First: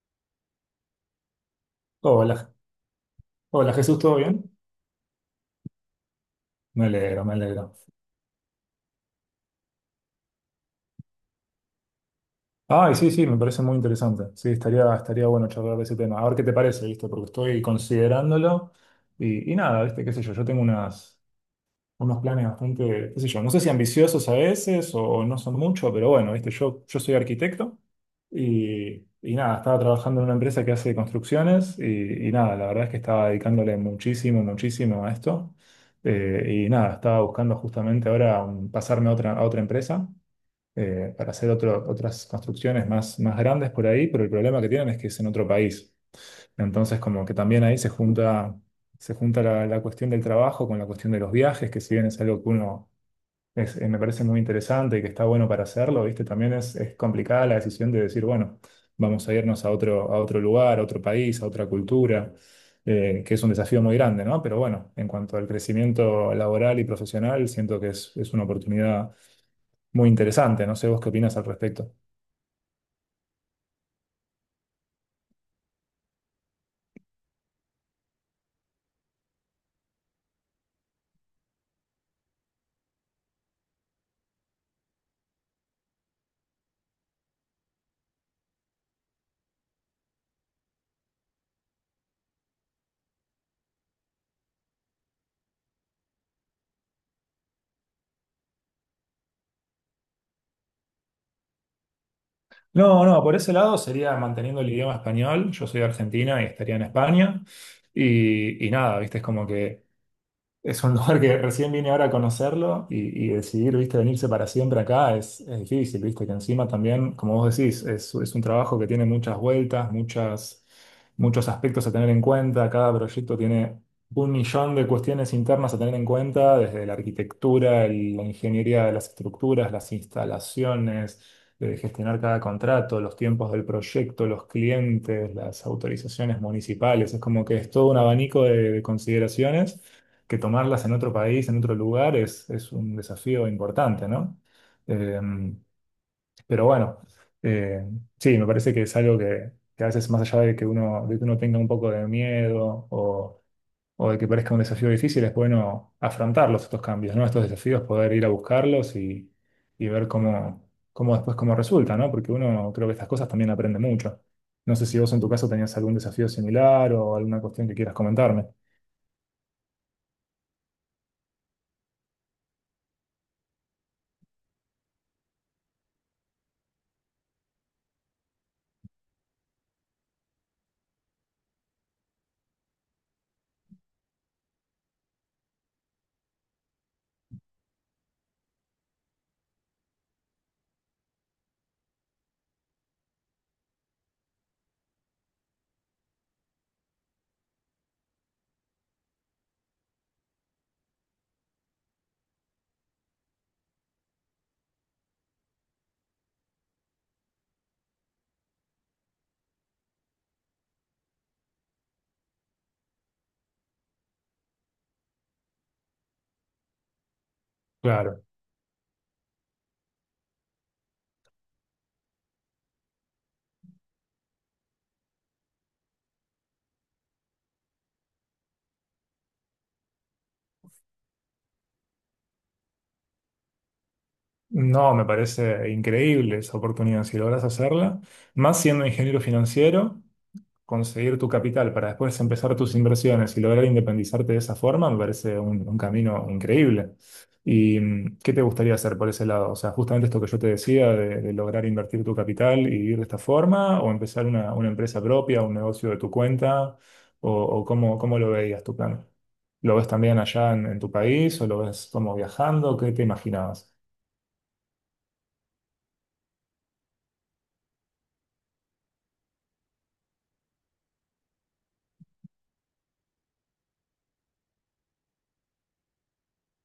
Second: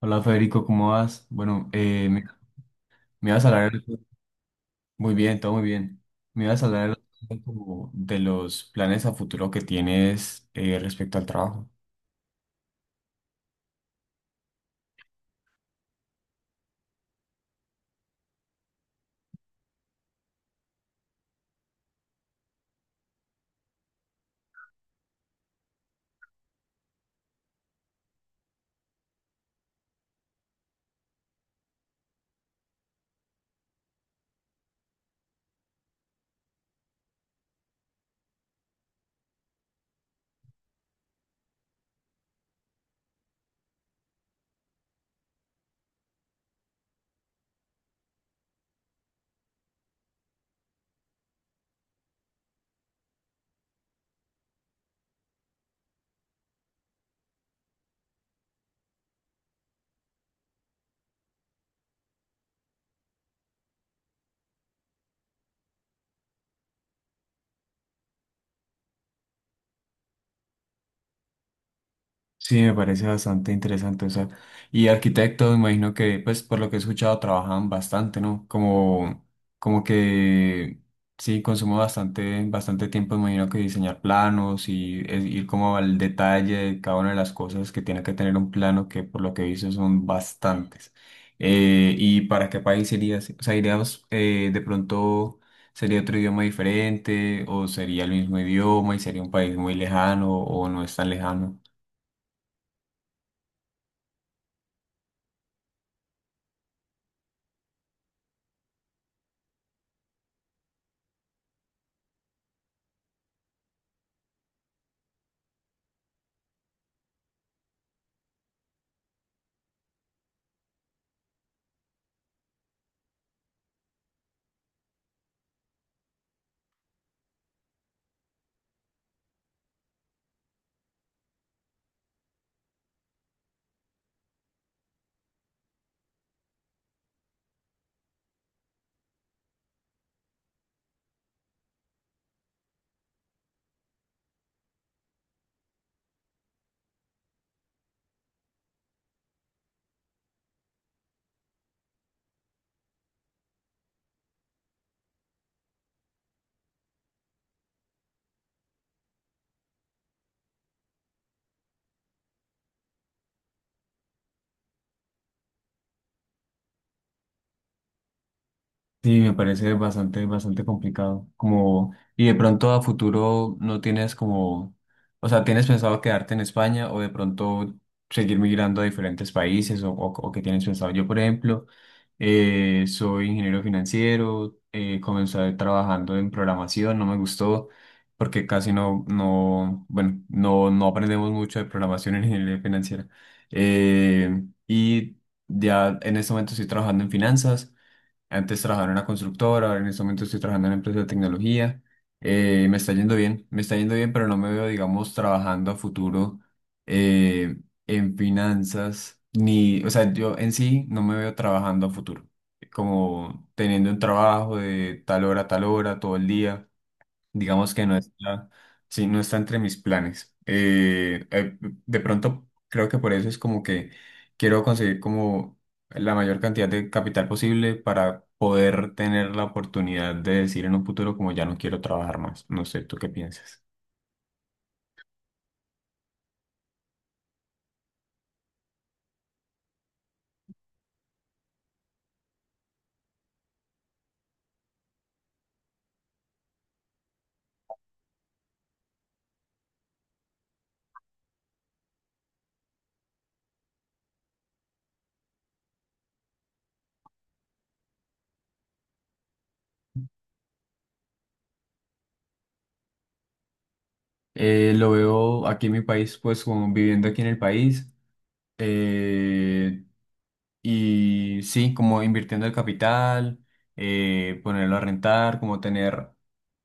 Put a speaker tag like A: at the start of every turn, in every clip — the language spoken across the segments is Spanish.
A: Hola Federico, ¿cómo vas? Bueno,
B: Hola,
A: me ibas a hablar
B: hola Jesús, ¿todo bien?
A: muy bien, todo muy bien. Me ibas a
B: Me
A: hablar
B: alegro, me alegro.
A: como de los planes a futuro que tienes respecto al trabajo.
B: Ay, sí, sí, me parece muy interesante. Sí, estaría bueno charlar de ese tema. A ver qué te parece, ¿viste? Porque estoy considerándolo y nada, ¿viste? ¿Qué sé yo? Yo tengo unas, unos planes bastante, qué sé yo, no sé si ambiciosos a veces o no son mucho, pero bueno, viste, yo soy arquitecto y nada, estaba trabajando en una empresa que hace construcciones y nada, la verdad es que estaba dedicándole muchísimo, muchísimo a esto. Y nada, estaba buscando justamente ahora pasarme a otra empresa para hacer otras construcciones más, más grandes por ahí, pero el problema que tienen es que es en otro país. Entonces, como que también ahí se junta la, la cuestión del trabajo con la cuestión de los viajes, que si bien es algo que uno me parece muy interesante y que está bueno para hacerlo, ¿viste? También es complicada la decisión de decir, bueno, vamos a irnos a otro lugar, a otro país, a otra cultura, que es un desafío muy grande, ¿no? Pero bueno, en cuanto al crecimiento laboral y profesional, siento que es una oportunidad muy interesante. No sé vos qué opinas al respecto.
A: Sí, me parece bastante interesante. O sea, y arquitectos, me imagino que, pues, por lo que he escuchado, trabajan bastante, ¿no? Como que sí, consumo bastante, bastante tiempo, me imagino que diseñar planos y ir como al detalle de cada una de las cosas que tiene que tener un plano, que por lo que he visto son bastantes. ¿Y para qué país irías? O sea, iríamos de pronto. ¿Sería otro idioma diferente o sería el mismo idioma y sería un país muy lejano o no es tan lejano?
B: No, no, por ese lado sería manteniendo el idioma español. Yo soy de Argentina y estaría en España. Y nada, viste, es como que es un lugar que recién vine ahora a conocerlo y decidir, viste, venirse para siempre acá es difícil, viste, que encima también, como vos decís, es un trabajo que tiene muchas vueltas, muchas, muchos aspectos a tener en cuenta, cada proyecto tiene un millón de cuestiones internas a tener en cuenta, desde la arquitectura, la ingeniería de las estructuras, las instalaciones, de gestionar cada contrato, los tiempos del proyecto, los clientes, las autorizaciones municipales, es como que es todo un abanico de consideraciones que tomarlas en otro país, en otro lugar, es un desafío importante, ¿no? Eh, pero bueno, eh, sí, me parece que es algo que a veces más allá de que uno tenga un poco de miedo o de que parezca un desafío difícil, es bueno afrontarlos estos cambios, ¿no? Estos desafíos, poder ir a buscarlos y ver cómo, cómo después cómo resulta, ¿no? Porque uno creo que estas cosas también aprende mucho. No sé si vos en tu caso tenías algún desafío similar o alguna cuestión que quieras comentarme.
A: Sí, me parece bastante, bastante complicado. Como, y de pronto a futuro no tienes como, o sea, ¿tienes pensado quedarte en España o de pronto seguir migrando a diferentes países o qué tienes pensado? Yo, por ejemplo, soy ingeniero financiero, comencé trabajando en programación, no me gustó porque casi no, bueno, no aprendemos mucho de programación en ingeniería financiera. Eh, y ya en este momento estoy trabajando en finanzas. Antes trabajaba en una constructora, ahora en este momento estoy trabajando en una empresa de tecnología. Me está yendo bien, me está yendo bien, pero no me veo, digamos, trabajando a futuro eh, en finanzas, ni, o sea, yo en sí no me veo trabajando a futuro, como teniendo un trabajo de tal hora a tal hora, todo el día. Digamos que no
B: Claro.
A: está, sí, no está entre mis planes. De pronto creo que por eso es como que quiero conseguir como la mayor cantidad de capital posible para poder tener la oportunidad de decir en un futuro como ya no quiero trabajar más. No sé, ¿tú qué piensas?
B: No, me parece increíble esa oportunidad. Si logras hacerla, más siendo ingeniero financiero, conseguir tu capital para después empezar tus inversiones y lograr independizarte de esa forma, me parece un camino increíble. ¿Y qué te gustaría hacer por ese lado? O sea, justamente esto que yo te decía de lograr invertir tu capital y vivir de esta forma, o empezar una empresa propia, un negocio de tu cuenta, o cómo, cómo lo veías tu plan. ¿Lo ves también allá en tu país o lo ves como viajando? ¿Qué te imaginabas?
A: Lo veo aquí en mi país, pues como viviendo aquí en el país. eh, y sí, como invirtiendo el capital, ponerlo a rentar, como tener.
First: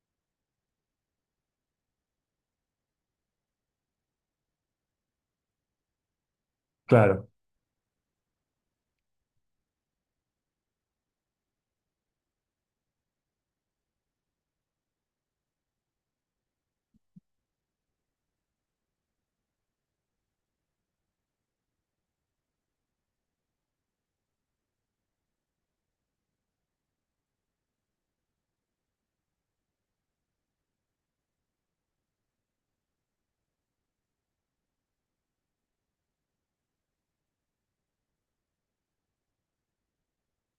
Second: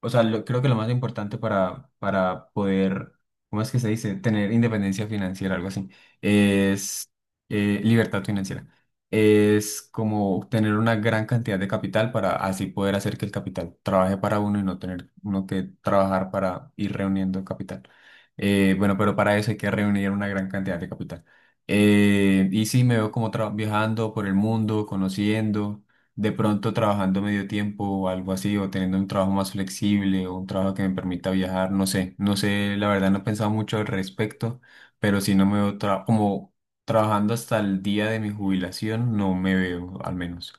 A: O sea, creo que lo más importante para poder, ¿cómo es que se dice? Tener independencia financiera, algo así, es
B: Claro.
A: eh, libertad financiera. Es como tener una gran cantidad de capital para así poder hacer que el capital trabaje para uno y no tener uno que trabajar para ir reuniendo capital. Bueno, pero para eso hay que reunir una gran cantidad de capital. Sí, me veo como viajando por el mundo, conociendo de pronto trabajando medio tiempo o algo así, o teniendo un trabajo más flexible o un trabajo que me permita viajar, no sé, no sé, la verdad no he pensado mucho al respecto, pero si no me veo como trabajando hasta el día de mi jubilación, no me veo al menos.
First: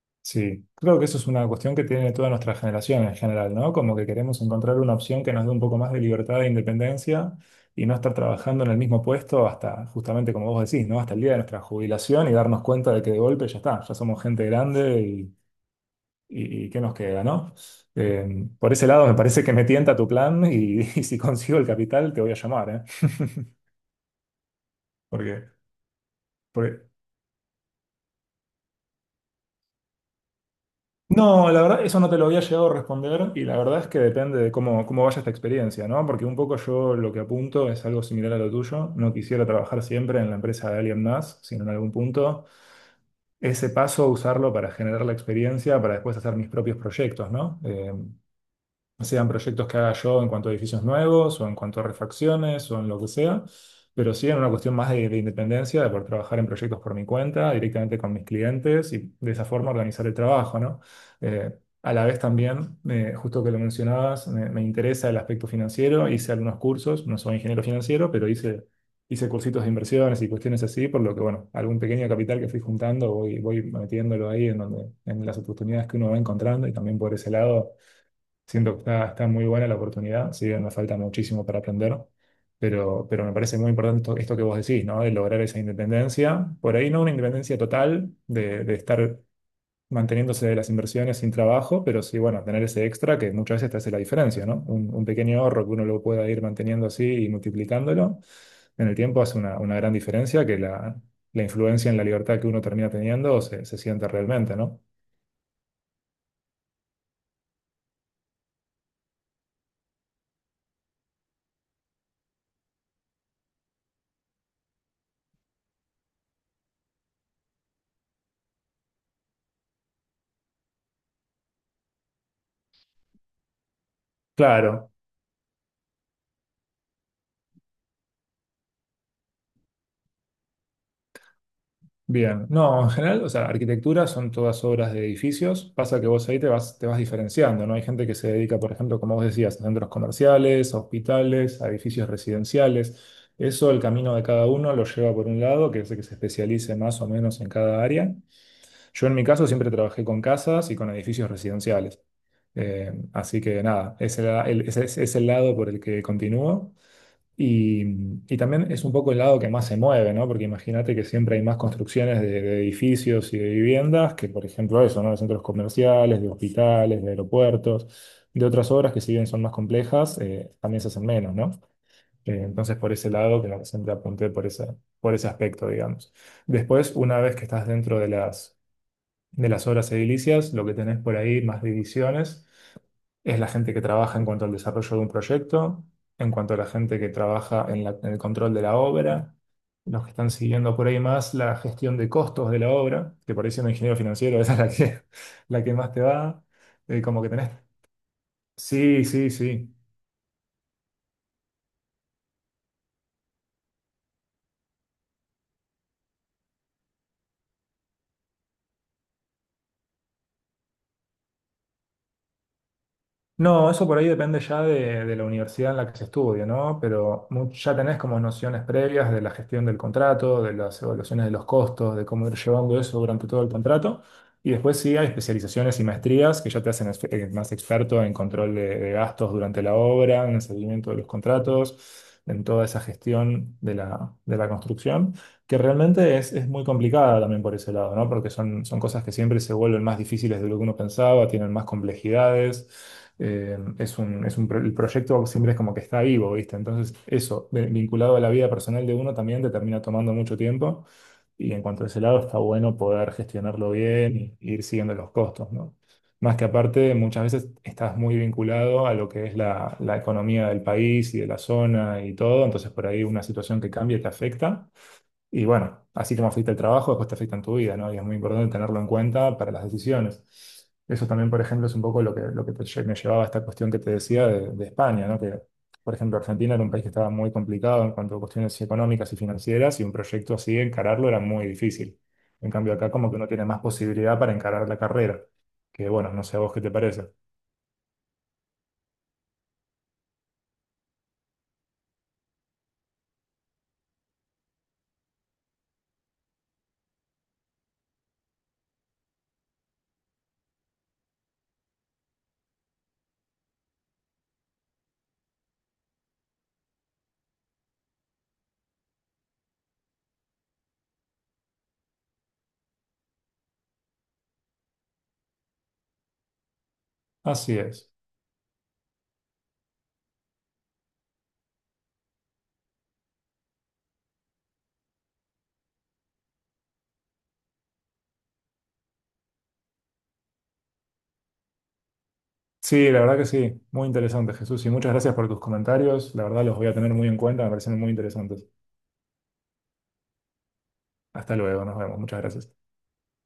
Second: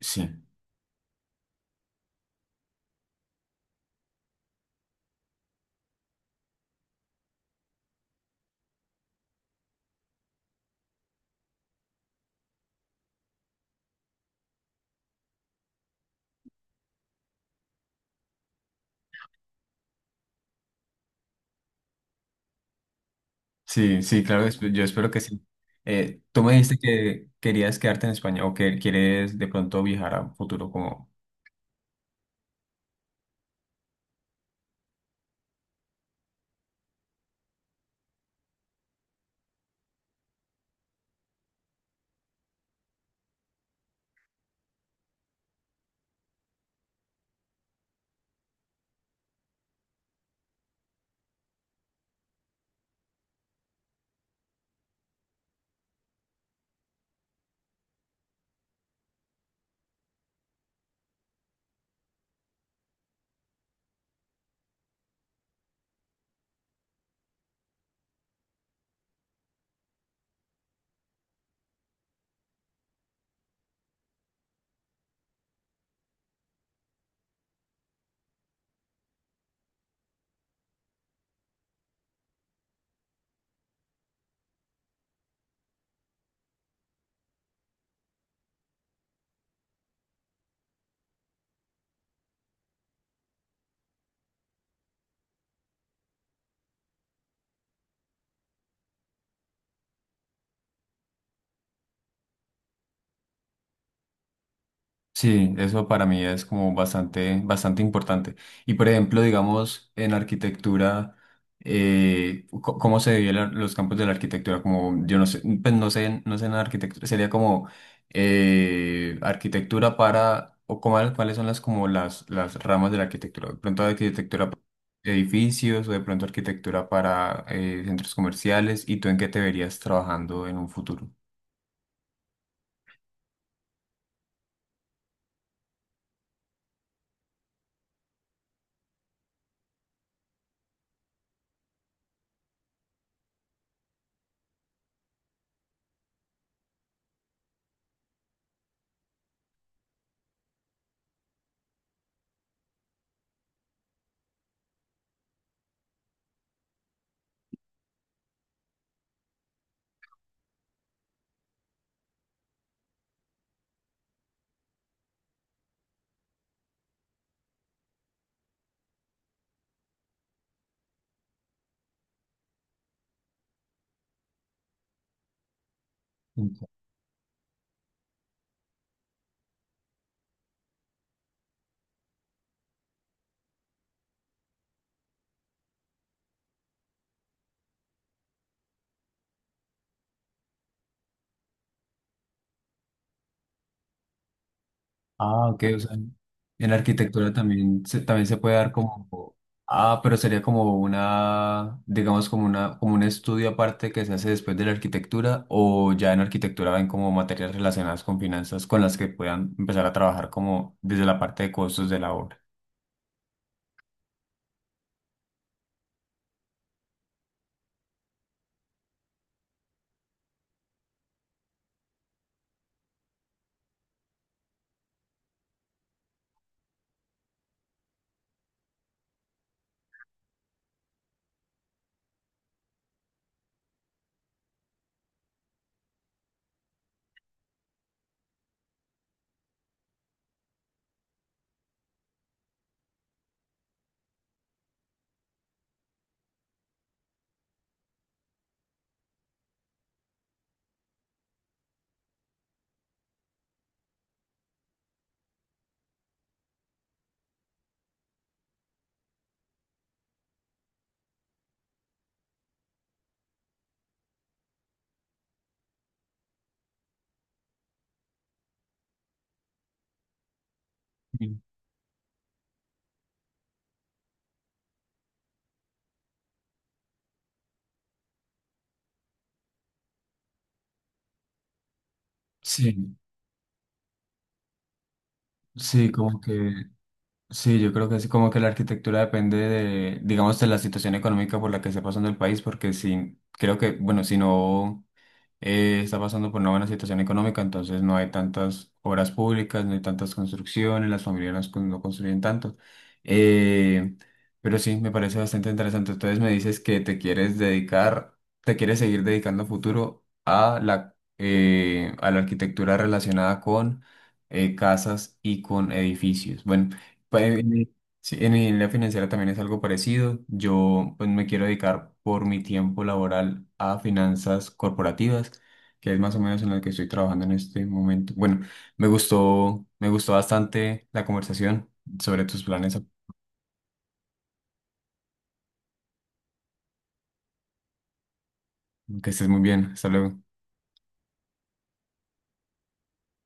A: Sí,
B: Sí, creo que eso es una cuestión que tiene toda nuestra generación en general, ¿no? Como que queremos encontrar una opción que nos dé un poco más de libertad e independencia y no estar trabajando en el mismo puesto hasta, justamente como vos decís, ¿no? Hasta el día de nuestra jubilación y darnos cuenta de que de golpe ya está, ya somos gente grande y ¿qué nos queda, ¿no? Por ese lado me parece que me tienta tu plan y, y si consigo el capital te voy a llamar, ¿eh?
A: sí, sí, claro, yo espero que sí.
B: Porque,
A: Tú me dijiste
B: porque.
A: que querías quedarte en España o que quieres de pronto viajar a un futuro como...
B: No, la verdad, eso no te lo había llegado a responder y la verdad es que depende de cómo, cómo vaya esta experiencia, ¿no? Porque un poco yo lo que apunto es algo similar a lo tuyo. No quisiera trabajar siempre en la empresa de alguien más, sino en algún punto ese paso usarlo para generar la experiencia, para después hacer mis propios proyectos, ¿no? No sean proyectos que haga yo en cuanto a edificios nuevos o en cuanto a refacciones o en lo que sea, pero sí en una cuestión más de independencia, de poder trabajar en proyectos por mi cuenta, directamente con mis clientes y de esa forma organizar el trabajo, ¿no? Eh, a la vez también, justo que lo mencionabas, me interesa el aspecto financiero, hice algunos cursos, no soy ingeniero financiero, pero hice, hice cursitos de inversiones y cuestiones así, por lo que, bueno, algún pequeño capital que fui juntando, voy, voy metiéndolo ahí en donde, en las oportunidades que uno va encontrando y también por ese lado siento que está, está muy buena la oportunidad, si bien me falta muchísimo para aprender, pero me parece muy importante esto, esto que vos decís, ¿no? De lograr esa independencia. Por ahí no una independencia total de estar manteniéndose de las inversiones sin trabajo, pero sí, bueno, tener ese extra que muchas veces te hace la diferencia, ¿no? Un pequeño ahorro que uno lo pueda ir manteniendo así y multiplicándolo en el tiempo hace una gran diferencia que la influencia en la libertad que uno termina teniendo se, se siente realmente, ¿no?
A: Sí, eso para mí es como bastante, bastante importante. Y por ejemplo, digamos, en arquitectura, ¿cómo se dividen los campos de la arquitectura? Como, yo no sé, pues no sé, no sé en arquitectura, sería como arquitectura para, o cuáles son las como las ramas de la arquitectura. De pronto arquitectura para
B: Claro.
A: edificios, o de pronto arquitectura para centros comerciales, ¿y tú en qué te verías trabajando en un futuro?
B: Bien, no, en general, o sea, arquitectura son todas obras de edificios. Pasa que vos ahí te vas diferenciando, ¿no? Hay gente que se dedica, por ejemplo, como vos decías, a centros comerciales, a hospitales, a edificios residenciales. Eso, el camino de cada uno lo lleva por un lado, que es el que se especialice más o menos en cada área. Yo en mi caso siempre trabajé con casas y con edificios residenciales. Así que nada, ese es el lado por el que continúo. Y, y también es un poco el lado que más se mueve, ¿no? Porque imagínate que siempre hay más construcciones de edificios y de viviendas que, por ejemplo, eso, ¿no? De centros comerciales, de hospitales, de aeropuertos, de otras obras que, si bien son más complejas, también se hacen menos, ¿no? Entonces, por ese lado, que siempre apunté por ese aspecto, digamos. Después, una vez que estás dentro de las obras edilicias, lo que tenés por ahí, más divisiones es la gente que trabaja en cuanto al desarrollo de un proyecto, en cuanto a la gente que trabaja en, en el control de la obra, los que están siguiendo por ahí más la gestión de costos de la obra, que por ahí siendo ingeniero financiero, esa es
A: Ah,
B: la
A: ok,
B: que
A: o sea,
B: más te va.
A: en
B: Como que
A: arquitectura
B: tenés.
A: también se puede dar
B: Sí, sí,
A: como,
B: sí.
A: ah, pero sería como una, digamos, como una, como un estudio aparte que se hace después de la arquitectura, o ya en arquitectura ven como materias relacionadas con finanzas con las que puedan empezar a trabajar como desde la parte de costos de la obra.
B: No, eso por ahí depende ya de la universidad en la que se estudie, ¿no? Pero ya tenés como nociones previas de la gestión del contrato, de las evaluaciones de los costos, de cómo ir llevando eso durante todo el contrato. Y después sí hay especializaciones y maestrías que ya te hacen más experto en control de gastos durante la obra, en el seguimiento de los contratos, en toda esa gestión de la construcción. Que realmente es muy complicada también por ese lado, ¿no? Porque son, son cosas que siempre se vuelven más difíciles de lo que uno pensaba, tienen más complejidades. Es un, es un el proyecto siempre es como que está vivo, ¿viste? Entonces, eso, vinculado a la vida personal de uno, también te termina tomando mucho tiempo. Y en cuanto a ese lado, está bueno poder gestionarlo bien y ir siguiendo los costos, ¿no? Más que aparte, muchas veces estás muy vinculado a lo que es la, la economía del país y de la zona y todo, entonces por ahí una situación que cambia te afecta. Y bueno, así como afecta el trabajo, después te afecta en tu vida, ¿no? Y es muy importante tenerlo en cuenta para las decisiones. Eso también,
A: Sí,
B: por ejemplo, es un poco lo que te me llevaba a esta cuestión que te decía de España, ¿no? Que, por ejemplo, Argentina era un país que estaba muy complicado en cuanto a cuestiones económicas y financieras, y un proyecto así, encararlo era muy difícil. En cambio, acá
A: sí,
B: como que uno tiene más posibilidad para encarar la carrera, que
A: sí,
B: bueno,
A: como
B: no sé a vos qué
A: que,
B: te parece.
A: sí, yo creo que sí, como que la arquitectura depende de, digamos, de la situación económica por la que esté pasando el país, porque si, creo que, bueno, si no. Está pasando por una buena situación económica, entonces no hay tantas obras públicas, no hay tantas construcciones, las familias no construyen tanto. Eh, pero sí, me parece bastante interesante. Entonces me dices que te quieres dedicar, te quieres seguir dedicando a futuro a la arquitectura relacionada con casas y con edificios. Bueno, pues,
B: Así es.
A: sí, en la financiera también es algo parecido. Yo pues me quiero dedicar por mi tiempo laboral a finanzas corporativas, que es más o menos en la que estoy trabajando en este momento. Bueno, me gustó bastante la conversación sobre tus planes.
B: Sí, la verdad que sí, muy interesante, Jesús, y muchas gracias por tus comentarios, la verdad los voy a tener muy en cuenta, me parecen muy interesantes.
A: Que estés muy bien. Hasta luego.
B: Hasta luego, nos vemos. Muchas gracias.